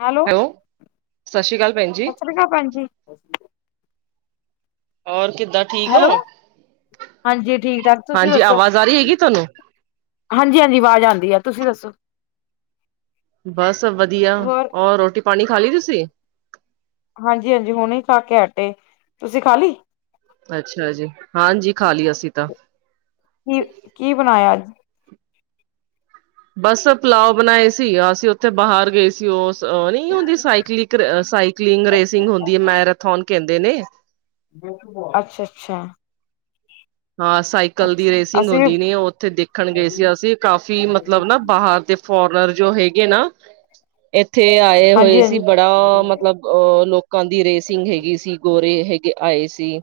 Hello, ਸਤਿ ਸ਼੍ਰੀ ਅਕਾਲ ਭੈਣ ਜੀ। ਸਤਿ ਸ੍ਰੀ ਅਕਾਲ ਭੈਣ ਜੀ। ਹੋਰ, ਕਿੱਦਾਂ ਠੀਕ ਔ, ਹੈਲੋ, ਹਾਂਜੀ ਠੀਕ ਠਾਕ ਤੁਸੀਂ ਹਾਂਜੀ ਆਵਾਜ਼ ਆ ਰੀ ਹੈਗੀ ਤੁਹਾਨੂੰ। ਹਾਂਜੀ-ਹਾਂਜੀ, ਆਵਾਜ਼ ਆਂਦੀ ਹੈ, ਤੁਸੀਂ ਦੱਸੋ। ਬਸ ਵਧੀਆ, ਹੋਰ ਔਰ ਰੋਟੀ-ਪਾਣੀ ਖਾ ਲੀ ਤੁਸੀਂ। ਹਾਂਜੀ-ਹਾਂਜੀ, ਹੁਣੇ ਖਾ ਕੇ ਹਟੇ, ਤੁਸੀਂ ਖਾਲੀ। ਅੱਛਾ ਜੀ, ਹਾਂਜੀ, ਖਾ ਲੀ ਅਸੀਂ ਤਾਂ। ਕੀ-ਕੀ, ਬਣਾਇਆ ਅੱਜ। ਬਸ ਪੁਲਾਯੋ ਬਣਾਏ ਸੀ, ਅਸੀਂ ਉੱਥੇ ਬਾਹਰ ਗਏ ਸੀ। ਜੀ ਔ ਨੀ ਹੁੰਦੀ, ਸਾਈਕਲ, ਸਾਈਕਲਿੰਗ ਰੇਸਿੰਗ, ਹੁੰਦੀ ਐ, ਮੈਰਾਥੋਨ ਕੈਂਹਦੇ ਨੇ। ਅੱਛਾ-ਅੱਛਾ। ਹਾਂ ਸਾਈਕਲ ਦੀ ਰੇਸਿੰਗ ਹੁੰਦੀ ਨੀ ਐ, ਔਥੇ ਦੇਖਣ ਗੇ ਸੀ, ਅਸੀਂ ਕਾਫ਼ੀ ਮਤਲਬ ਨਾ ਬਾਹਰ ਦੇ ਫੋਰਨਰ ਜੋ ਹੈਗੇ ਨਾ, ਏਥੇ ਆਏ ਹੋਏ ਹਾਂਜੀ ਸੀ, ਹਾਂਜੀ ਬੜਾ ਮਤਲਬ ਅ ਲੋਕਾਂ ਦੀ ਰੇਸਿੰਗ ਹੈਗੀ ਸੀ, ਗੋਰੇ ਹੈਗੇ ਆਏ ਸੀ।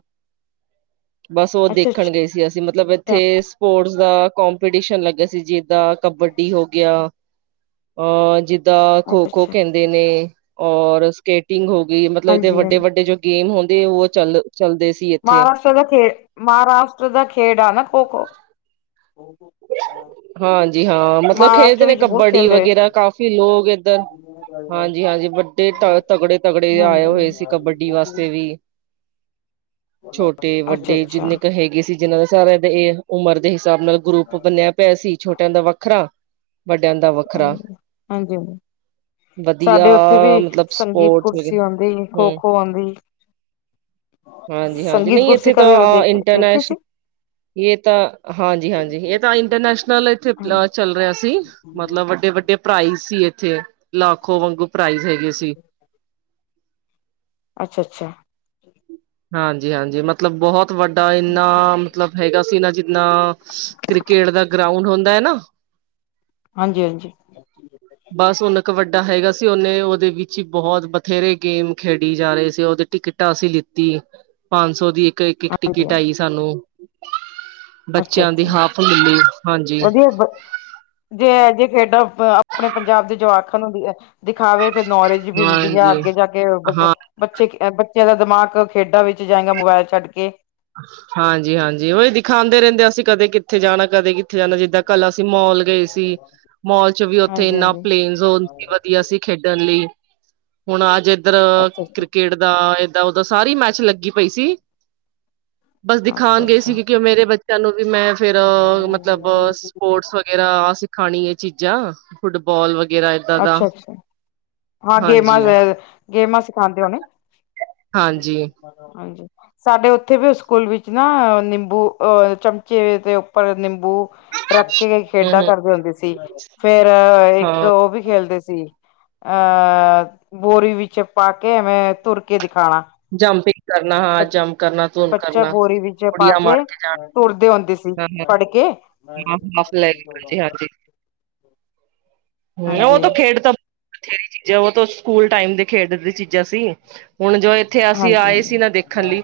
ਬਸ ਔ ਦੇਖ ਅੱਛਾ ਅੱਛਾ ਗਏ ਸੀ, ਅਸੀਂ ਮਤਲਬ ਏੱਥੇ ਸਪੋਰਟਸ ਦਾ ਕੋਂਪੀਟੀਸ਼ਨ ਲੱਗੇਆ ਸੀ, ਜਿੱਦਾਂ ਕਬੱਡੀ ਹੋ ਗਿਆ ਅ ਜਿੱ। ਦਾ ਅੱਛਾ ਖੋ-ਖੋ ਅੱਛਾ ਕੈਂਹਦੇ ਨੇ, ਔਰ ਸਕੇਟਿੰਗ ਹੋ ਗਈ, ਮਤਲਬ ਦੇ ਹਾਂਜੀ ਹਾਂਜੀ ਵੱਡੇ-ਵੱਡੇ ਜੋ ਗੇਮ ਹੁੰਦੀ ਏ, ਔ ਚੱਲ ਚਲਦੇ ਸੀ। ਇੱਥੇ ਮਹਾਰਾਸ਼ਟਰ ਦਾ ਖੇ, ਮਹਾਰਾਸ਼ਟਰ ਦਾ ਖੇਡ ਆ ਨਾ ਖੋ-ਖੋ। ਹਾਂਜੀ, ਹਾਂ ਮਤਲਬ, ਮਹਾਰਾਸ਼ਟਰ ਖੇਡਦੇ ਨੇ ਵਿੱਚ ਬਹੁਤ ਕਬੱਡੀ ਖੇਲਦੇ ਵਗੈਰਾ ਕਾਫ਼ੀ ਲੋਕ ਏੱਧਰ ਹਾਂਜੀ-ਹਾਂਜੀ, ਵੱਡੇ ਤ ਤਗੜੇ-ਤਗੜੇ ਆਏ ਹੋਏ ਹਾਂਜੀ ਸੀ, ਕਬੱਡੀ ਵਾਸਤੇ ਵੀ। ਅੱਛਾ ਛੋਟੇ-ਵੱਡੇ ਅੱਛਾ ਜਿੰਨੇ ਕ ਹੈਗੇ ਸੀ, ਜਿਨਾਂ ਦੇ ਸਾਰਿਆਂ ਦੇ ਏ ਉਮਰ ਦੇ ਹਿਸਾਬ ਨਾਲ, ਗਰੁੱਪ ਬਣਿਆ ਪਯਾ ਸੀ, ਛੋਟਿਆਂ ਦਾ ਵੱਖਰਾ, ਵੱਡਿਆਂ ਦਾ ਵੱਖਰਾ ਹਾਂਜੀ ਹਾਂਜੀ ਵਧੀਆ, ਸਾਡੇ ਉੱਥੇ ਵੀ ਮਤਲਬ, ਸੰਗੀਤ ਸਪੋਰਟਸ ਹੈਗੇ ਕੁਰਸੀ ਆਉਂਦੀ ਹੁ। ਖੋ-ਖੋ ਆਉਂਦੀ ਹਾਂਜੀ-ਹਾਂਜੀ, ਸੰਗੀਤ ਨਈ ਕੁਰਸੀ ਏੱਥੇ ਤਾਂ ਕਦੇ ਆਂ ਦੇਖੀ ਸੀ ਇੰਟਰਨੈਸ਼ਨਲ ਏ ਤਾਂ ਹਾਂਜੀ-ਹਾਂਜੀ, ਏ। ਤਾਂ ਇੰਟਰਨੈਸ਼ਨਲ ਏੱਥੇ ਚੱਲ ਰਿਆ ਸੀ, ਮਤਲਬ ਵੱਡੇ ਵੱਡੇ ਪ੍ਰਾਈਜ਼ ਸੀ ਏੱਥੇ। ਲਾਖੋ ਵਾਂਗੂ ਪ੍ਰਾਈਜ਼ ਹੈਗੇ ਸੀ। ਅੱਛਾ ਅੱਛਾ ਹਾਂਜੀ ਹਾਂਜੀ ਮ ਮਤਲਬ ਬਹੁਤ ਵੱਡਾ ਇੰਨਾ, ਮਤਲਬ ਹੈਗਾ ਸੀ ਨਾ ਜਿੰਨਾ ਕ੍ਰਿਕੇਟ ਦਾ ਗਰਾਉਂਡ ਹੁੰਦਾ ਹੈ ਨਾ ਹਾਂਜੀ ਹਾਂਜੀ ਹਮ [inaudible] ਬਸ ਉਹਨ ਕ ਵੱਡਾ ਹੈਗਾ ਸੀ, ਉਹਨੇ ਉਹਦੇ ਵਿੱਚ ਹੀ ਬਹੁਤ ਬਥੇਰੇ ਗੇਮ ਖੇਡੀ ਜਾ ਰਹੇ ਸੀ ਉਹਦੇ ਟਿਕਟ ਟਿਕਟ ਅਸੀ ਲਿੱਤੀ ਪੰਜ ਸੌ ਦੀ ਇੱਕ ਇਕ ਇੱਕ ਟਿਕਟ ਹਾਂਜੀ-ਹਾਂਜੀ ਆਈ ਸਾਨੂੰ, ਬੱਚਿਆਂ ਦੀ ਅੱਛਾ-ਅੱਛਾ ਹਾਫ ਮਿਲੀ ਹਾਂਜੀ ਵਧੀਆ ਬ ਜੇ ਇਹ ਜਿਹੇ ਖੇਡਾਂ ਆਪਣੇ ਪੰਜਾਬ ਦੇ ਜਵਾਕਾਂ ਨੂੰ ਦਿਖਾਵੇ ਫਿਰ ਨੌਲੇਜ ਮਿਲਦੀ ਆ ਹਾਂਜੀ ਅੱਗੇ ਜਾ ਕੇ ਬ ਹਾਂ ਬੱਚੇ ਬੱਚਿਆਂ ਦਾ ਦਿਮਾਗ ਖੇਡਾਂ ਵਿੱਚ ਜਾਏਗਾ, ਮੋਬਾਇਲ ਛੱਡ ਕੇ। ਹਾਂਜੀ-ਹਾਂਜੀ, ਉਹੀ ਦਿਖਾਉਂਦੇ ਰਹਿੰਦੇ ਅਸੀਂ ਕਦੇ ਕਿੱਥੇ ਜਾਣਾ- ਕਦੇ ਕਿੱਥੇ ਜਾਂਦਾ, ਜਿੱਦਾਂ ਕੱਲ ਅਸੀਂ ਮੋਲ ਗਏ ਸੀ ਮੋਲ ਚ ਵੀ ਉੱਥੇ ਇੰਨਾ ਹਾਂਜੀ-ਹਾਂਜੀ ਪਲੇਨ ਜ਼ੋਨ ਸੀ, ਵਧੀਆ ਸੀ ਖੇਡਣ ਲਈ, ਹੁਣ ਅੱਜ ਇੱਧਰ ਅੱਛਾ-ਅੱਛਾ ਕ੍ਰਿਕਟ ਦਾ ਤਾਂ ਉਦੋਂ ਸਾਰੀ ਮੈਚ ਲੱਗੀ ਪਈ ਸੀ। ਬਸ ਦਿਖਾਉਣ ਗਏ ਸੀ, ਅੱਛਾ-ਅੱਛਾ ਕਿਉਂਕਿ ਉਹ ਮੇਰੇ ਬੱਚਿਆਂ ਨੂੰ ਵੀ ਮੈਂ ਫੇਰ ਮਤਲਬ ਸਪੋਰਟਸ ਵਗੈਰਾਹ ਸਿਖਾਣੀ ਇਹ ਚੀਜ਼ਾਂ ਫੁੱਟਬਾਲ ਵਗੈਰਾ ਇੱਦਾਂ ਦਾ ਅੱਛਾ-ਅੱਛਾ ਹਾਂ, ਗੇਮਾਂ ਹਾਂਜੀ ਗੇਮਾਂ ਸਿਖਾਂਦੇ ਹੋਨੇ, ਹਾਂਜੀ ਹਾਂਜੀ। ਸਾਡੇ ਉੱਥੇ ਵੀ ਸਕੂਲ ਵਿੱਚ ਨਾ ਨਿੰਬੂ ਅ ਚਮਚੇ ਦੇ ਉੱਪਰ ਨਿੰਬੂ ਰੱਕ ਗ ਹੂੰ ਖੇਡਾਂ ਹੂੰ ਕਰਦੇ ਹੁੰਦੇ ਸੀ। ਫੇਰ ਇੱਕ ਹਾਂ ਉਹ ਵੀ ਖੇਲਦੇ ਸੀ, ਅ ਬੋਰੀ ਵਿੱਚ ਪਾ ਕੇ ਐਵੇਂ ਤੁਰ ਕੇ ਦਿਖਾਣਾ। ਜੰਪ ਹੀ ਕਰਨਾ। ਹਾਂ, ਬ ਜੰਪ ਕਰਨਾ, ਧੁੰਨ ਬੱਚਾ ਕਰਨਾ ਬੋਰੀ ਵਿੱਚ ਪਾ ਕੁੜੀਆਂ ਮਾਰ ਕੇ ਤੁਰਦੇ ਹੁੰਦੇ ਸੀ ਜਾਣ ਫੜ ਕੇ [unintelligible] ਹਮ ਉਹ ਹਾਂਜੀ ਤਾਂ ਖੇਡ ਤਾਂ ਬਥੇਰੀ ਚੀਜ਼ ਹੈ, ਉਹ ਸਕੂਲ ਟਾਈਮ ਦੇ ਖੇਡ ਦੀ ਚੀਜ਼ਾਂ ਸੀ, ਹੁਣ ਜੋ ਇੱਥੇ ਅਸੀਂ ਹਾਂਜੀ ਆਏ ਸੀ ਹਾਂਜੀ ਨਾ ਦੇਖਣ ਲਈ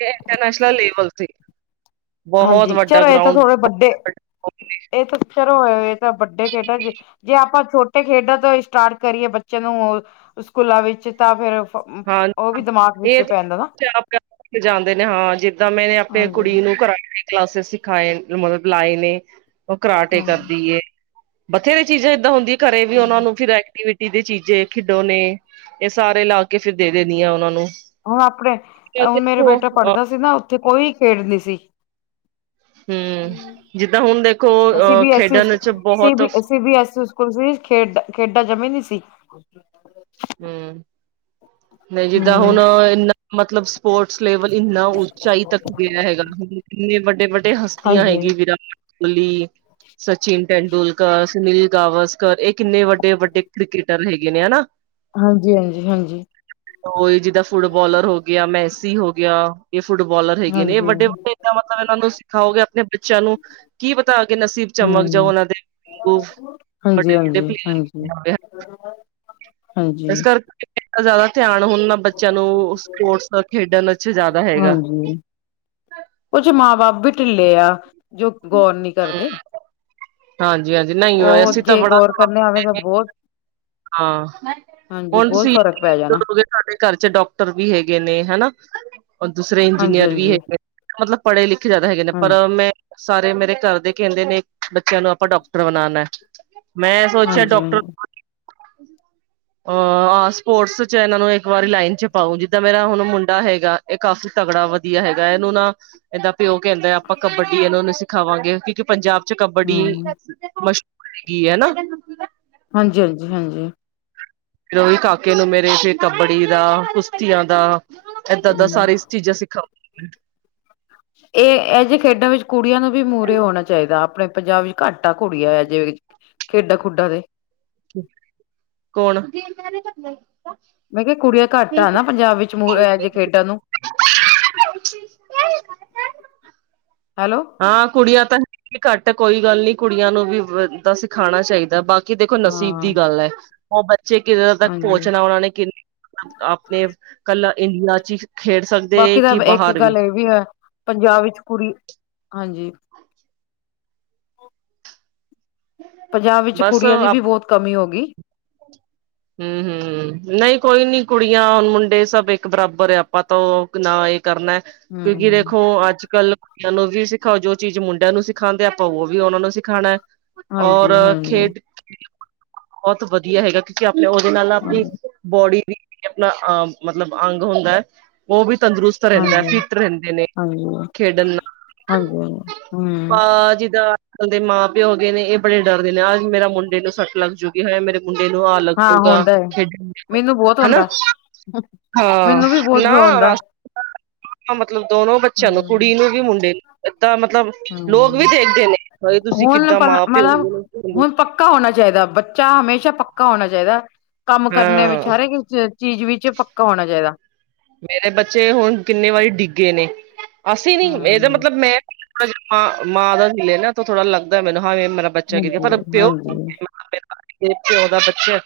ਇਹ ਇੰਟਰਨੈਸ਼ਨਲ ਲੈਵਲ ਤੇ। ਹਾਂਜੀ, ਚਲੋ ਇਹ ਤਾਂ ਥੋੜੇ ਵੱਡੇ ਇਹ ਤਾਂ ਚਲੋ ਇਹ ਤਾਂ ਵੱਡੇ ਕੇਹਡਾ ਜੇ ਜੇ ਆਪਾਂ ਛੋਟੇ ਖੇਡਾਂ ਤੋਂ ਸਟਾਰਟ ਕਰੀਏ ਬੱਚੇ ਨੂੰ ਸਕੂਲਾਂ ਵਿੱਚ ਤਾਂ ਫੇਰ ਹਾਂ, ਉਹ ਵੀ ਦਿਮਾਗ ਵਿੱਚ ਇਹ ਪੈਂਦਾ ਨਾ ਤੇ [unintelligible] ਜਾਂਦੇ ਨੇ ਹਾਂ ਜਿੱਦਾਂ ਮੈਂਨੇ ਅਪ ਆਪਣੇ ਹਾਂਜੀ ਕੁੜੀ ਨੂੰ ਕਰਾਟੇ ਦੇ ਕਲਾਸਿਸ ਸਿਖਾਏ ਨੇ ਮਤਲਬ ਲਾਏ ਨੇ, ਉਹ ਕਰਾਟੇ ਹਾਂਜੀ ਕਰਦੀ ਏ। ਬਥੇਰੇ ਚੀਜ਼ਾਂ ਏਦਾਂ ਹੁੰਦੀਆਂ ਘਰੇ ਵੀ ਉਹਨਾ ਹਾਂਜੀ ਨੂੰ ਫਿਰ ਐਕਵੀ ਟੀ ਦੇ ਚੀਜੇ ਖਿਡੋ ਨੇ ਇਹ ਸਾਰੇ ਲਾ ਕੇ ਫਿਰ ਦੇ ਦੇਨੀ ਆ ਉਹਨਾਂ ਨੂੰ। ਹੁਣ ਆਪਣੇ ਹੁਣ ਮੇਰਾ ਦੇਖੋ ਬੇਟਾ ਅ ਪੜ੍ਹਦਾ ਸੀ ਨਾ ਉੱਥੇ ਕੋਈ ਖੇਡ ਨਹੀਂ ਸੀ। ਹੂੰ ਜਿੱਦਾਂ ਹੁਣ ਦੇਖੋ ਅਸੀਂ ਅ ਵੀ ਐਸੀ ਖੇਡਣ ਚ ਸੀ ਬਹੁਤ ਬੀ ਸੀ ਬੀ ਐਸ ਤੁਸੀ ਖੇਡ ਖੇਡਾਂ ਜਮਾ ਨੀ ਸੀ। ਹਮ, ਨਹੀਂ ਜਿੱਦਾਂ ਹਮ ਹੁਣ ਇੰਨਾ ਮਤਲਬ ਸਪੋਰਟਸ ਲੇਵਲ ਇੰਨਾ ਉਚਾਈ ਤੱਕ ਗਿਆ ਹੈਗਾ ਹ ਕਿੰਨੇ ਵੱਡੇ ਵੱਡੇ ਹਸਤੀਆਂ ਹਾਂਜੀ ਹੈਗੀ ਵਿਰਾਟ ਕੋਲੀ, ਸਚਿਨ ਤੇੈਂਡੁਲਕਰ, ਸੁਨੀਲ ਗਾਵਸ ਇਹ ਕਿੰਨੇ ਵੱਡੇ ਵੱਡੇ ਕ੍ਰਿਕਟਰ ਹੈਗੇ ਨੇ ਹਨਾ? ਹਾਂਜੀ, ਹਾਂਜੀ, ਹਾਂਜੀ। ਉਹੀ ਜਿੱਦਾਂ ਫੁੱਟਬਾਲਰ ਹੋ ਗਿਆ, ਮੈਸੀ ਹੋ ਗਿਆ, ਇਹ ਫੁਟਬਾਲਰ ਹੈਗੇ ਨੇ ਇਹ ਹਾਂਜੀ ਵੱਡੇ ਵੱਡੇ ਏਦਾਂ ਮਤਲਬ ਇਹਨਾਂ ਨੂੰ ਖਾਓਗੇ ਆਪਣੇ ਬੱਚਿਆਂ ਨੂੰ ਕੀ ਪਤਾ ਅਗੇ ਨਸੀਬ ਚਮਕ ਜਾਓ ਹਮ ਉਹਨਾਂ ਦੇ ਹਾਂਜੀ ਵੱਡੇ-ਵੱਡੇ ਹਾਂਜੀ ਹਾਂਜੀ ਪਲੇਅਰ [inaudible] ਇਸ ਹਾਂਜੀ ਕਰਕੇ ਦਾ ਜ਼ਿਆਦਾ ਧਿਆਨ ਹੁਣ ਨਾ ਬੱਚਿਆਂ ਨੂੰ ਸਪੋਰਟਸ ਖੇਡਣ ਚ ਜ਼ਿਆਦਾ ਹੈਗਾ ਹਾਂਜੀ, ਉਜ ਮਾਂ-ਬਾਪ ਵੀ ਢਿੱਲੇ ਆ। ਜੋ ਗੌਰ ਨੀ ਕਰਦੇ। ਹਾਂਜੀ-ਹਾਂਜੀ ਨਹੀਂ ਵਾ ਅਸੀਂ ਤਾਂ ਬੜਾ ਆਵੇਂ ਤਾਂ ਬਹੁਤ- ਹਾਂ, ਹਾਂਜੀ ਹੁਣ ਬਹੁਤ ਤੁਸੀਂ ਫ਼ਰਕ ਪੈ [inaudible] ਜਾਣਾ ਸਾਡੇ ਘਰ ਚ ਡਾਕਟਰ ਵੀ ਹੈਗੇ ਨੇ ਹਨਾ? ਔਰ ਦੂਸਰੇ ਹਾਂਜੀ ਇੰਜੀਨੀਅਰ ਵੀ ਹਾਂਜੀ। ਹੈਗੇ ਨੇ, ਮਤਲਬ ਪੜੇ ਲਿਖੇ ਜਾਦਾ ਹੈਗੇ ਨੇ ਪਰ ਹਾਂਜੀ ਮੈਂ ਸਾਰੇ ਮੇਰੇ ਘਰ ਦੇ ਕੈਂਦੇ ਨੇ ਬੱਚੇਆਂ ਨੂੰ ਆਪਾਂ ਡੋਕਟਰ ਬਨਾਨਾ। ਮੈਂ ਸੋਚੇਆ ਹਾਂਜੀ ਡੋਕਟਰ ਹਾਂਜੀ ਅ ਆ ਸਪੋਰਟਸ ਚ ਏਨਾਂ ਨੂੰ ਇੱਕ ਵਾਰੀ ਲਾਈਨ ਚ ਪਾਓ ਜਿੱਦਾਂ ਮੇਰਾ ਹੁਨ ਮੁੰਡਾ ਹੈਗਾ ਏ ਕਾਫ਼ੀ ਤਗੜਾ ਵਦੀਆ ਹੈਗਾ ਏਨੂੰ ਨਾ ਏਦਾ ਪਿਓ ਕੈਂਦਾ ਆਪਾਂ ਕਬੱਡੀ ਐ ਓਨੂੰ ਸਿਖਾਵਾਂਗੇ ਕਿਓਂਕਿ ਪੰਜਾਬ ਚ ਕਬੱਡੀ ਹਮ ਮਸ਼ ਹੈਗੀ ਐ ਨਾ, ਤੈਨੂੰ ਕੀ ਹੁੰਦਾ ਹਾਂਜੀ-ਹਾਂਜੀ-ਹਾਂਜੀ। ਫੇਰ ਓਈ ਕਾਕੇ ਨੂੰ ਮੇਰੇ ਫਿਰ ਕੱਬੜੀ ਦਾ ਕੁਸ਼ਤੀਆਂ ਦਾ ਏਦਾਂ-ਏਦਾਂ ਹਮ ਸਾਰੀ ਚੀਜ਼ਾਂ ਸਿੱਖਾਊਂਂ। ਏ ਐਈ ਜੀ ਖੇਡਾਂ ਵਿੱਚ ਕੁੜੀਆਂ ਨੂੰ ਵੀ ਮੂਰੇ ਹੋਨਾ ਚਾਈਦਾ ਆਪਨੇ ਪੰਜਾਬ ਵਿੱਚ ਘੱਟ ਐ ਕੁੜੀਆਂ ਹਜੇ ਵੀ ਖੇਡਾਂ ਖੂਡਾਂ ਦੇ ਕੋਨ ਜਿਨਾਂ ਦੇ [unintelligible] ਆਈ ਮੈਂ ਕਿਆ ਕੁੜੀਆਂ ਘੱਟ ਆ ਨਾ ਪੰਜਾਬ ਵਿੱਚ ਮੂਰੇ ਐਓ ਜੀ ਖੇਡਾਂ ਨੂੰ। [inaudible] ਹੈਲੋ, ਹਾਂ ਕੁੜੀਆਂ ਤਾਂ ਹੈਗੀ ਘੱਟ ਐ ਕੋਈ ਗੱਲ ਨੀ ਕੁੜੀਆਂ ਨੂੰ ਬਨਦਾ ਸਿਖਾਨਾ ਚਾਈਦਾ ਬਾ ਕੀ ਦੇਖੋ ਨਸੀਬ ਹਾਂ ਦੀ ਗੱਲ ਐ ਓ ਬੱਚੇ ਕਿਦੋਂ ਤੱਕ ਹਾਂਜੀ ਪਹੁੰਚਨਾ ਓਨਾਂ ਨੇ ਕਿੰਨ ਆਪਨੇ ਕੱਲਾ ਇੰਡੀਆ ਚੀ ਬਾਕੀ ਤਾਂ ਇੱਕ ਗੱਲ ਏ ਵੀ ਐ, ਪੰਜਾਬ ਵਿੱਚ ਕੁੜੀ ਹਾਂਜੀ। ਪੰਜਾਬ ਵਿੱਚ ਬਸ ਕੁੜੀਆਂ ਦੀ ਵੀ ਬੋਤ ਕਮੀ ਹੋਗੀ। ਹੂੰ-ਹੂੰ ਨਈਂ ਕੋਈ ਨੀ ਕੁੜੀਆਂ ਹੁਨ ਮੁੰਡੇ ਸਬ ਇੱਕ ਬਰਾਬਰ ਐ ਆਪਾਂ ਤੋ ਇਕ ਨਾ ਏ ਕਰਨਾ ਕਿਓਂਕਿ ਹੂੰ, ਦੇਖੋ ਅੱਜ-ਕੱਲ ਲਲੋ ਵੀ ਸਿਖਾਓ ਜੋ ਚੀਜ਼ ਮੁੰਡਿਆਂ ਨੂੰ ਸਿਖਾਂਦੇ ਆਂ ਆਪਾਂ ਓ ਵੀ ਓਨਾ ਨੂੰ ਸਿਖਾਨਾ। ਔਰ ਹਾਂਜੀ-ਹਾਂਜੀ, ਖੇਤ ਖੇਲ ਬੋਤ ਵਦੀਆ ਹੈਗਾ ਕਿਓਂਕਿ ਆਪਨੇ ਓਦੇ ਨਾਲ ਆਪਨੀ ਹਾਂਜੀ, ਬੋਡੀ ਵੀ ਤੇ ਆਪਨਾ ਅਹ ਮਤਲਬ ਅੰਗ ਹੁੰਦਾ ਓ ਵੀ ਤੰਦਰੁਸਤ ਰੈਂਦਾ ਹਾਂਜੀ। ਫਿਟ ਰੈਂਦੇ ਨੇ ਹਾਂਜੀ, ਖੇਡਨ ਹਾਂਜੀ-ਹਾਂਜੀ, ਨਾਲ। ਹੂੰ, ਪਾ ਜਿੱਦਾਂ ਦੇ ਮਾਂ ਪਿਓ ਹੋ ਗਏ ਨੇ ਏ ਬੜੇ ਡਰਦੇ ਨੇ ਆਜ ਮੇਰਾ ਮੁੰਡੇ ਨੂੰ ਸੱਟ ਲੱਗਜੂਗੀ ਹਾਏ ਮੇਰੇ ਮੁੰਡੇ ਨੂੰ ਆ ਹਾਂ ਗਾ ਹੁੰਦਾ ਏ। ਖੇਡਨਗੇ ਓ ਮੈਨੂੰ ਬਹੁਤ ਹਨਾ ਹੁੰਦਾ, ਹਾਂ ਮੈਨੂੰ ਵੀ ਬਹੁਤ ਬੁਰਾ ਨਾਂ ਹੁੰਦਾ, ਬਸ ਏਦਾ ਮਤਲਬ ਦੋਨੋ ਬੱਚੇਆਂ ਨੂੰ ਹੂੰ। ਕੁੜੀ ਨੂੰ ਵੀ ਮੁੰਡੇ ਨੂੰ ਏਦਾਂ ਮਤਲਬ ਲੋਕ ਵੀ ਹੂੰ, ਦੇਖਦੇ ਨੇ ਭਾਈ ਤੁਸੀਂ ਹੁਣ ਕਿੱਦਾਂ ਪਰ ਮਾਂ-ਪਿਓ ਮਤਲਬ ਹੈਗੇ ਨੇ [unintelligible] ਹੁਣ ਪੱਕਾ ਹੋਨਾ ਚਾਈਦਾ ਬੱਚਾ ਹਮੇਸ਼ਾ ਪੱਕਾ ਹੋਨਾ ਚਾਈਦਾ, ਕੰਮ ਕਰਨੇ ਵਿੱਚ ਹਾਂ ਹਰੇਕ ਚੀਜ਼ ਵਿੱਚ ਪੱਕਾ ਹੋਨਾ ਚਾਈਦਾ। ਮੇਰੇ ਬੱਚੇ ਹੁਨ ਕਿੰਨੇ ਵਾਰੀ ਡਿੱਗੇ ਨੇ, ਅਸੀਂ ਨੀ ਏਦਾ ਹੂੰ। ਮਤਲਬ ਮੈਂ ਥੋੜਾ ਜਾ ਮਾਂ ਦਾ ਹੀਲੇ ਨਾ ਤੇ ਥੋੜਾ ਲੱਗਦਾ ਮੈਨੂੰ ਹਾਂ ਮੇਰਾ ਬੱਚਾ ਗਿਰੇ ਕੀ ਹਾਂਜੀ, ਪਰ ਪਿਓ ਹਾਂਜੀ, ਪਿਓ ਦਾ ਬੱਚੇ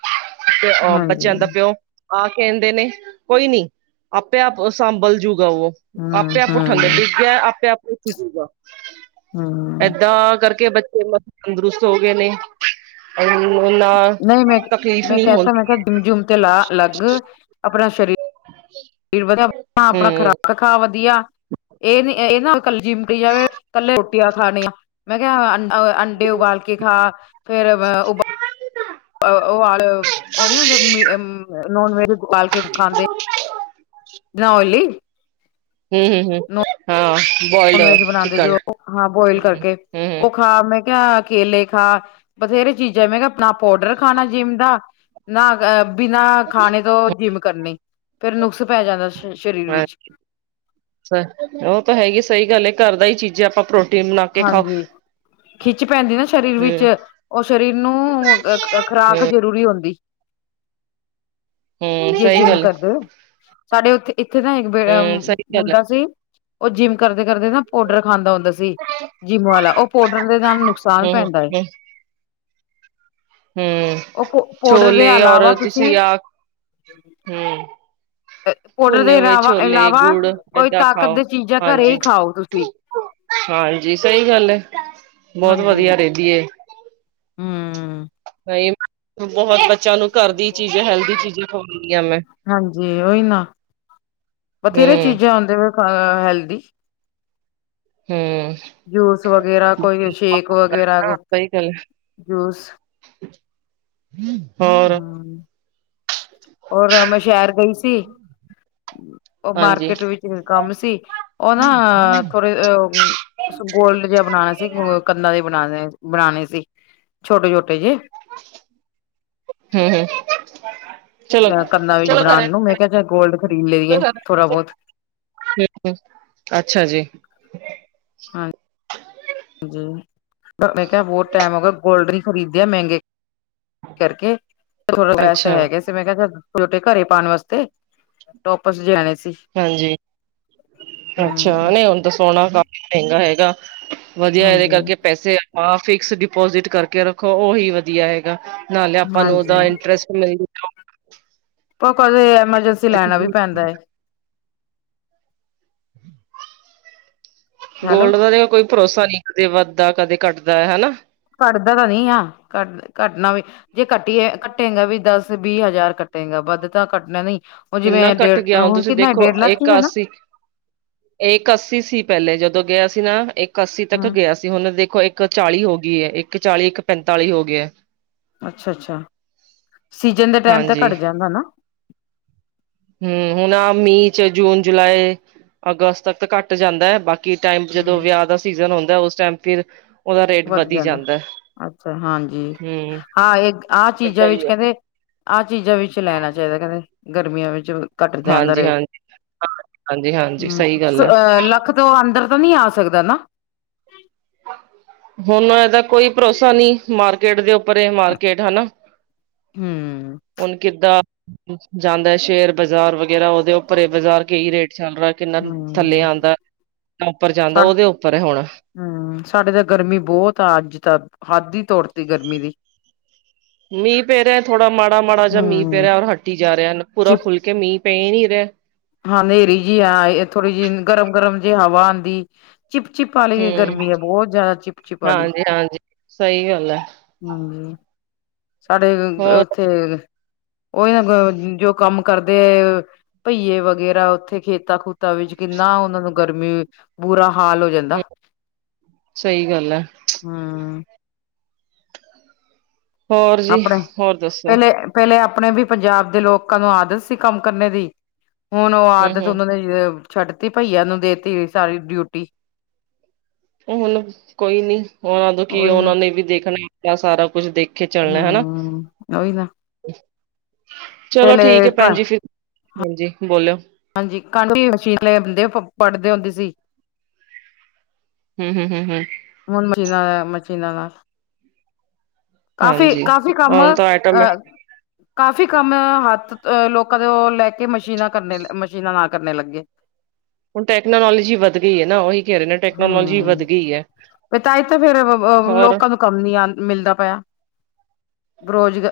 ਤੇ ਅ ਬੱਚੇਆਂ ਦਾ ਹਾਂਜੀ, ਪਿਓ ਆਹ ਕੈਂਦੇ ਨੇ ਕੋਈ ਨੀ ਆਪੇ ਆਪ ਸਾਂਬਲ ਜੂਗਾ ਓ। ਹੂੰ, ਆਪੇ ਆਪ ਉਠਾਂਦੇ ਹੂੰ, ਡਿੱਗਿਆ ਆਪੇ ਆਪ ਉਠਜੂਗਾ ਹੂੰ। ਏਦਾਂ ਕਰਕੇ ਕੇ ਬੱਚੇ ਮਤਲਬ ਤੰਦਰੁਸਤ ਹੋਗੇ ਨੇ। ਏਨੂੰ ਨਾ ਨਹੀਂ ਮੈਂ, ਤਕਲੀਫ਼ ਮੈਂ ਨੀ ਕਹਿਤਾ ਮੈਂ ਹੁੰਦੀ ਕਿਹਾ ਏ। ਜਿੰਮ ਜੁਮ ਤੇ ਲਾ ਲੱਗ ਆਗੀ। ਫੇਰ ਪਤਾ ਆਪਨਾ ਖਰਾਬ ਖਾ ਵਦੀਆ ਏ ਨੀ ਏ ਨਾ ਕੱਲੀ ਜਿਮਟੀ ਜਾਵੇ ਕੱਲੇ ਰੋਟੀਆਂ ਖਾਨੀਆਂ। ਮੈਂ ਕਿਆ ਅੰ ਓ ਅੰਡੇ ਉਬਾਲ ਕੇ ਖਾ ਫੇਰ ਬ ਉਬ ਓ ਆਰ ਓ ਨੀ ਹੁੰਦੇ ਮੀ ਅ ਨੋਨ ਵੈਜ ਚ ਉਬਾਲ ਕੇ ਖਾਂਦੇ। ਇਤ ਨਾਂ ਓਇਲੀ। ਹਂ, ਹਂ, ਹਂ। ਹਾਂ, ਨੋਨ ਬੋਇਲਡ ਵੈਜ ਬਣਾਉਂਦੇ ਚਿਕਨ ਜੋ ਹਾਂ ਬੋਇਲ ਹਂ, ਕਰਕੇ ਹਂ। ਉਹ ਖਾ ਮੈਂ ਕਿਆ ਕੇਲੇ ਖਾ। ਬਥੇਰੇ ਚੀਜ਼ਾਂ ਮੈਂ ਕਿਆ, ਆਪਣਾ ਪੋਡਰ ਖਾਣਾ ਜਿੰਮ ਦਾ। ਨਾਂਹ ਬਿਨਾਂ ਖਾਣੇ ਤੋਂ ਜਿੰਮ ਕਰਨੀ, ਫੇਰ ਨੁਕਸ ਪੈ ਜਾਂਦਾ ਸ਼ ਸਰੀਰ ਵਿੱਚ। ਓ ਤਾਂ ਹੈ ਈ ਏ ਸਈ ਗੱਲ ਏ, ਘਰ ਦਾ ਈ ਚੀਜ਼ਾਂ ਆਪਾਂ ਪਰੋ ਹਾਂਜੀ, ਖਿੱਚ ਪੈਂਦੀ ਨਾ ਸਰੀਰ ਵਿੱਚ। ਹਮ ਓ ਸਰੀਰ ਨੂੰ ਖ ਖ ਖਰਾਕ ਜ਼ਰੂਰੀ ਹੁੰਦੀ। ਹਮ-ਹਮ ਜੇ ਸਹੀ ਜਿੰਮ ਗੱਲ ਕਰਦੇ। ਸਾਡੇ ਉੱਥੇ ਇੱਥੇ ਤਾਂ ਇੱਕ ਅ ਹਮ ਸਹੀ ਗੱਲ ਮੁੰਡਾ ਹੈ ਸੀ। ਓ ਜਿੰਮ ਕਰਦੇ-ਕਰਦੇ ਨਾਂ ਪਾਊਡਰ ਖਾਂਦਾ ਹੁੰਦਾ ਸੀ। ਜਿੰਮ ਵਾਲਾ ਓ ਪਾਊਡਰ ਦੇ ਨਾਲ ਨੁਕਸਾਨ ਪੈਂਦਾ ਐ। ਹਂ, ਉਹ ਪਾਊਡਰ ਦੇ ਛੋਲੇ ਔਰ ਇਲਾਵਾ ਤੁਸੀਂ ਆ। ਹਂ। ਪਾਊਡਰ ਭੁੰਨੇ ਦੇ ਹੋਏ ਇਲਾਵਾ ਛੋਲੇ ਇਲਾਵਾ ਗੁੜ ਕੋਈ ਏਦਾਂ ਤਾਕਤ ਖਾਓ। ਦੇ ਚੀਜ਼ਾਂ ਘਰੇ ਹੀ ਹਾਂਜੀ। ਖਾਓ ਤੁਸੀਂ ਹਾਂਜੀ ਸਈ ਗੱਲ ਐ, ਬੋਤ ਵਧੀਆ ਰੇਂਦੀ ਏ। ਹਂ। ਨਈਂ, ਬੋਹਤ ਬੱਚਿਆਂ ਨੂੰ ਘਰ ਦੀ ਚੀਜ਼ ਹੈਲਦੀ ਚੀਜ਼ ਖਵਾਂਦੀ ਆਂ ਮੈਂ। ਹਾਂਜੀ ਓਈ ਨਾਂ ਬਥੇਰੇ ਹੂੰ ਚੀਜ਼ਾਂ ਹੁੰਦੇ ਵੇ ਆਅ ਹੈਲਦੀ। ਹਂ। ਜੂਸ ਵਗੈਰਾ, ਕੋਈ ਸ਼ੇਕ ਵਗੈਰਾ ਹੋ, ਸਹੀ ਗੱਲ ਜੂਸ। ਹੋਰ? ਹਮ ਔਰ ਮੈਂ ਸ਼ਹਿਰ ਗਈ ਸੀ। ਓ ਹਾਂਜੀ ਮਾਰਕੀਟ ਵਿੱਚ ਕੰਮ ਸੀ, ਓ ਨਾ ਥੋੜੇ ਓਂ ਗੋਲਡ ਜਿਆ ਬਣਾਣਾ ਸੀ, ਕੰਨਾਂ ਦੇ ਬਣਾਣੇ ਬਣਾਣੇ ਸੀ। ਛੋਟੇ-ਛੋਟੇ ਜੇ ਹਂ, ਹਂ। ਕੰਨਾ ਵਿੱਚ ਬਣਾਣ ਨੂੰ ਮੈਂ ਕਿਆ ਚੱਲ ਗੋਲਡ ਖਰੀਦ ਲਿਆਈਏ ਥੋੜਾ ਹੂੰ ਬੋਤ ਅੱਛਾ ਜੀ। ਪਰ ਮੈਂ ਕਿਆ, ਬੋਤ ਟੈਮ ਹੋ ਗਿਆ ਗੋਲਡ ਨੀਂ ਖਰੀਦਿਆ ਮੈਂਗੇ ਕਰਕੇ, ਥੋੜਾ ਪੈਸੇ ਅੱਛਾ ਹੈਗੇ ਸੀ ਤੇ ਮੈਂ ਕਿਆ ਚੱਲ, ਛੋਟੇ ਘਰੇ ਪਾਣ ਵਾਸਤੇ ਟੋਪਸ ਜੇ ਲੈਣੇ ਸੀ। ਹਾਂਜੀ, ਅੱਛਾ। ਹਮ ਨਈਂ ਹੁਣ ਤੇ ਸੋਣਾ ਕਾਫ਼ੀ ਮੈਂਗਾ ਹੈਗਾ। ਵਧੀਆ ਏਦੇ ਹਾਂਜੀ ਕਰਕੇ ਪੈਸੇ ਆਪਾਂ ਫਿਕਸ ਡਿਪੋਜਿਟ ਕਰਕੇ ਰੱਖੋ, ਓਹੀ ਵਧੀਆ ਹੈਗਾ। ਨਾਲੇ ਆਪਾਂ ਨੂੰ ਓਦਾ ਹਾਂਜੀ ਇੰਟਰਸਟ ਮਿੱਲ ਜੂ। ਪ ਕਦੇ ਐਮਰਜੰਸੀ ਅੱਛਾ ਜੀ। [unintelligible] ਹੈਲੋ ਗੋਲਡ ਦਾ ਤੇ ਕੋਈ ਭਰੋਸਾ ਨੀਂ ਕਦੇ ਵੱਧਦਾ, ਕਦੇ ਘੱਟਦਾ ਐ। ਹਨਾਂ? ਘੱਟਦਾ ਤਾਂ ਨਈਂ ਆ, ਘੱਟ ਘੱਟਨਾ ਵੀ ਜੇ ਕੱਟੀਏ ਕੱਟੇਗਾ ਵੀ ਦਸ, ਵੀਹ ਹਜ਼ਾਰ ਕੱਟੇਗਾ ਵੱਧ ਤਾਂ ਕੱਟਣਾ ਨਈਂ। ਕਿੰਨਾ ਜਿਵੇਂ ਘੱਟ ਡੇਡ, ਗਿਆ ਹੁਣ ਤੁਸੀਂ ਕਿੰਨਾ ਏ, ਦੇਖੋ ਡੇਢ ਲੱਖ ਈ ਐ ਨਾਂ? ਇਕ ਅੱਸੀ ਸੀ ਪੈਲੇ ਜਦੋਂ ਗਿਆ ਸੀ ਨਾ, ਇਕ ਅੱਸੀ ਤੱਕ ਹਮ ਗਿਆ ਸੀ। ਹੁਣ ਦੇਖੋ ਇੱਕ ਚਾਲੀ ਹੋ ਗਈ ਐ, ਇੱਕ ਚਾਲੀ ਇੱਕ ਪੈਂਤਾਲੀ ਹੋ ਗਿਆ। ਅੱਛਾ, ਅੱਛਾ। ਸੀਜਨ ਦੇ ਟੈਮ ਤੇ ਹਾਂਜੀ ਘੱਟ ਜਾਂਦਾ ਨਾਂ। ਹਂ, ਹੁਣ ਮੀਂਅ ਚ ਜੂਨ, ਜੁਲਾਈ, ਅਗਸਤ ਤੱਕ ਘੱਟ ਜਾਂਦਾ ਐ ਬਾਕ ਕਿ ਟਾਈਮ ਜਦੋਂ ਹਮ ਵਿਆਹ ਦਾ ਸੀਜਨ ਹੁੰਦਾ ਉਸ ਟਾਈਮ ਫਿਰ ਉਦਾ ਰੇਟ ਵਧੀ ਜਾਂਦਾ। ਅੱਛਾ ਹਾਂਜੀ ਹਮ ਹਾਂ, ਇੱਕ ਆਹ ਚੀਜ਼ਾਂ ਏਦਾਂ ਵਿੱਚ ਹੀ ਹੈ ਕਹਿੰਦੇ ਆਹ ਚੀਜ਼ਾਂ ਵਿੱਚ ਲੈਣਾ ਚਾਹੀਦਾ ਕਹਿੰਦੇ ਗਰਮੀਆਂ ਵਿੱਚ। ਘੱਟ ਜਾਂਦਾ ਹਾਂਜੀ ਰੇਟ ਹਾਂਜੀ ਹਾਂਜੀ ਹਾਂਜੀ ਹੂੰ ਸਹੀ ਗੱਲ ਹੈ ਅ ਲੱਖ ਤੋਂ ਅੰਦਰ ਤਾਂ ਨੀ ਆ ਸਕਦਾ ਨਾ ਹੁਨ ਏਦਾ ਕੋਈ ਭਰੋਸਾ ਨੀ ਮਾਰਕੀਟ ਦੇ ਉੱਪਰੇ ਮਾਰਕੀਟ ਹਨਾ। ਹੂੰ। ਹੁਣ ਕਿੱਦਾ ਜਾਂਦਾ ਸ਼ੇਅਰ ਬਾਜ਼ਾਰ ਵਗੈਰਾ, ਉਦੇ ਉਪਰ ਏ ਬਾਜ਼ਾਰ ਕਿ ਰੇਟ ਚਲ ਰਾ ਕਿੰਨਾ ਥੱਲੇ ਹਮ ਆਂਦਾ, ਕਿੰਨਾ ਉੱਪਰ ਜਾਂਦਾ, ਉਦੇ ਉਪਰ ਏ ਹੁਣ ਹਾਂ, ਸਾਡੇ ਤਾਂ ਗਰਮੀ ਬਹੁਤ ਆ ਅੱਜ ਤਾਂ, ਹੱਦ ਹੀ ਤੋੜਤੀ ਗਰਮੀ ਦੀ। ਮੀਂਹ ਪੈ ਰੇਹਾ, ਥੋੜਾ ਮਾੜਾ-ਮਾੜਾ ਜਿਆ ਮੀਂਹ ਪੈ ਹਮ ਰੇਹਾ ਔਰ ਹੱਟੀ ਜਾ ਰਿਹਾ, ਪੂਰਾ ਚਿਪ ਖੁੱਲ ਕੇ ਮੀਂਹ ਪੈ ਹੀ ਨੀ ਰੈਹਾ। ਹਾਂ, ਹਨੇਰੀ ਜਿਹੀ ਆਈ, ਐ ਥੋੜੀ ਜਿਹੀ ਗਰਮ-ਗਰਮ ਜਿਹੀ ਹਵਾ ਆਂਦੀ। ਚਿਪ-ਚਿਪ ਆਲੀ ਏ ਹੂੰ ਗਰਮੀ ਆ ਬਹੁਤ ਜ਼ਿਆਦਾ ਚਿਪ- ਚਿਪ ਆਲੀ। ਹਾਂਜੀ ਹਾਂਜੀ ਸਹੀ ਗੱਲ ਹੈ ਹਾਂਜੀ, ਸਾਡੇ ਹੋਰ [unintelligible] ਫੇਰ, ਓਹੀਓ ਜੋ ਕੰਮ ਕਰਦੇ ਆ ਭਹੀਏ ਵ ਵੇਰਾ ਓਥੇ ਖੇਤਾਂ-ਖੂਤਾਂ ਵਿੱਚ ਕਿੰਨਾ ਉਨਾਂ ਨੂੰ ਗਰਮੀ, ਬੁਰਾ ਹਾਲ ਹੋ ਜਾ ਹੂੰ, ਸਈ ਗੱਲ ਆ। ਹੂੰ। ਹੋਰ ਜੀ ਆਪਣੇ, ਹੋਰ ਦੱਸੋ ਪਹਿਲੇ-ਪਹਿਲੇ ਆਪਣੇ ਵੀ ਪੰਜਾਬ ਦੇ ਲੋਕਾਂ ਨੂੰ ਆਦਤ ਸੀ ਕੰਮ ਕਰਨੇ ਦੀ ਹੁਣ ਓ ਹੂੰ ਆਦਤ ਹੂੰ ਉਨਾਂ ਨੇ ਛੱਡਤੀ, ਭਈਆ ਨੂੰ ਦੇਤੀ ਸਾਰੀ ਡਿਊਟੀ ਹੁਣ, ਕੋਈ ਨੀ ਉਨਾਂ ਨੂੰ ਕੀ ਉਹੀ ਨਾ ਉਨਾਂ ਨੇ ਵੀ ਦੇਖਣਾ ਹੀ ਹੁੰਦਾ ਸਾਰਾ ਕੁਛ, ਦੇਖ ਕੇ ਚੱਲਨਾ ਹਨਾ। ਹਮ ਉਹੀ ਨਾ ਚਲੋ ਠੀਕ ਪਹਿਲੇ ਹੈ ਕ ਭੈਣ ਜੀ ਫਿਰ ਹਾਂਜੀ, ਬੋਲਓ। ਹਾਂਜੀ, ਕਟ ਮਸ਼ੀਨੇ ਹੁੰਦੇ ਆਪਾਂ ਪੜਦੇ ਹੁੰਦੇ ਸੀ। ਹੂੰ ਹੂੰ। ਹੁਣ ਮਸ਼ੀਨਾਂ ਦਾ ਮਸ਼ੀਨਾਂ ਨਾਲ ਕਾਫੀ-ਕਾਫੀ ਕੰਮ ਅਹ ਹੂੰ। ਕਾਫੀ, ਕੰਮ ਹੱਥ ਅ ਲੋਕਾਂ ਤੋਂ ਲੈ ਕੇ ਮਸ਼ੀਨਾਂ ਕਰਨੇ ਮਸ਼ੀਨਾਂ ਨਾਲ ਕਰਨੇ ਲੱਗੇ। ਹੁਣ ਟੈਕਨੋਲੋਜੀ ਵਧ ਗਈ ਆ, ਨਾ ਉਹੀ ਕਹਿ ਰਹੇ ਨੇ ਟੈਕਨੋਲੋਜੀ ਵੱਧ ਗਈ ਆ। ਫੇਰ ਤਾਈ ਤਾਂ ਫੇਰ, ਲੋਕਾਂ ਨੂੰ ਕੰਮ ਨੀ ਆ ਮਿਲਦਾ ਪਿਆ ਰੋਜ਼ਗ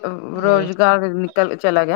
ਹਮ ਰੋਜ਼ਗਾਰ ਨਿਕਲ ਚਲਾ ਗਿਆ?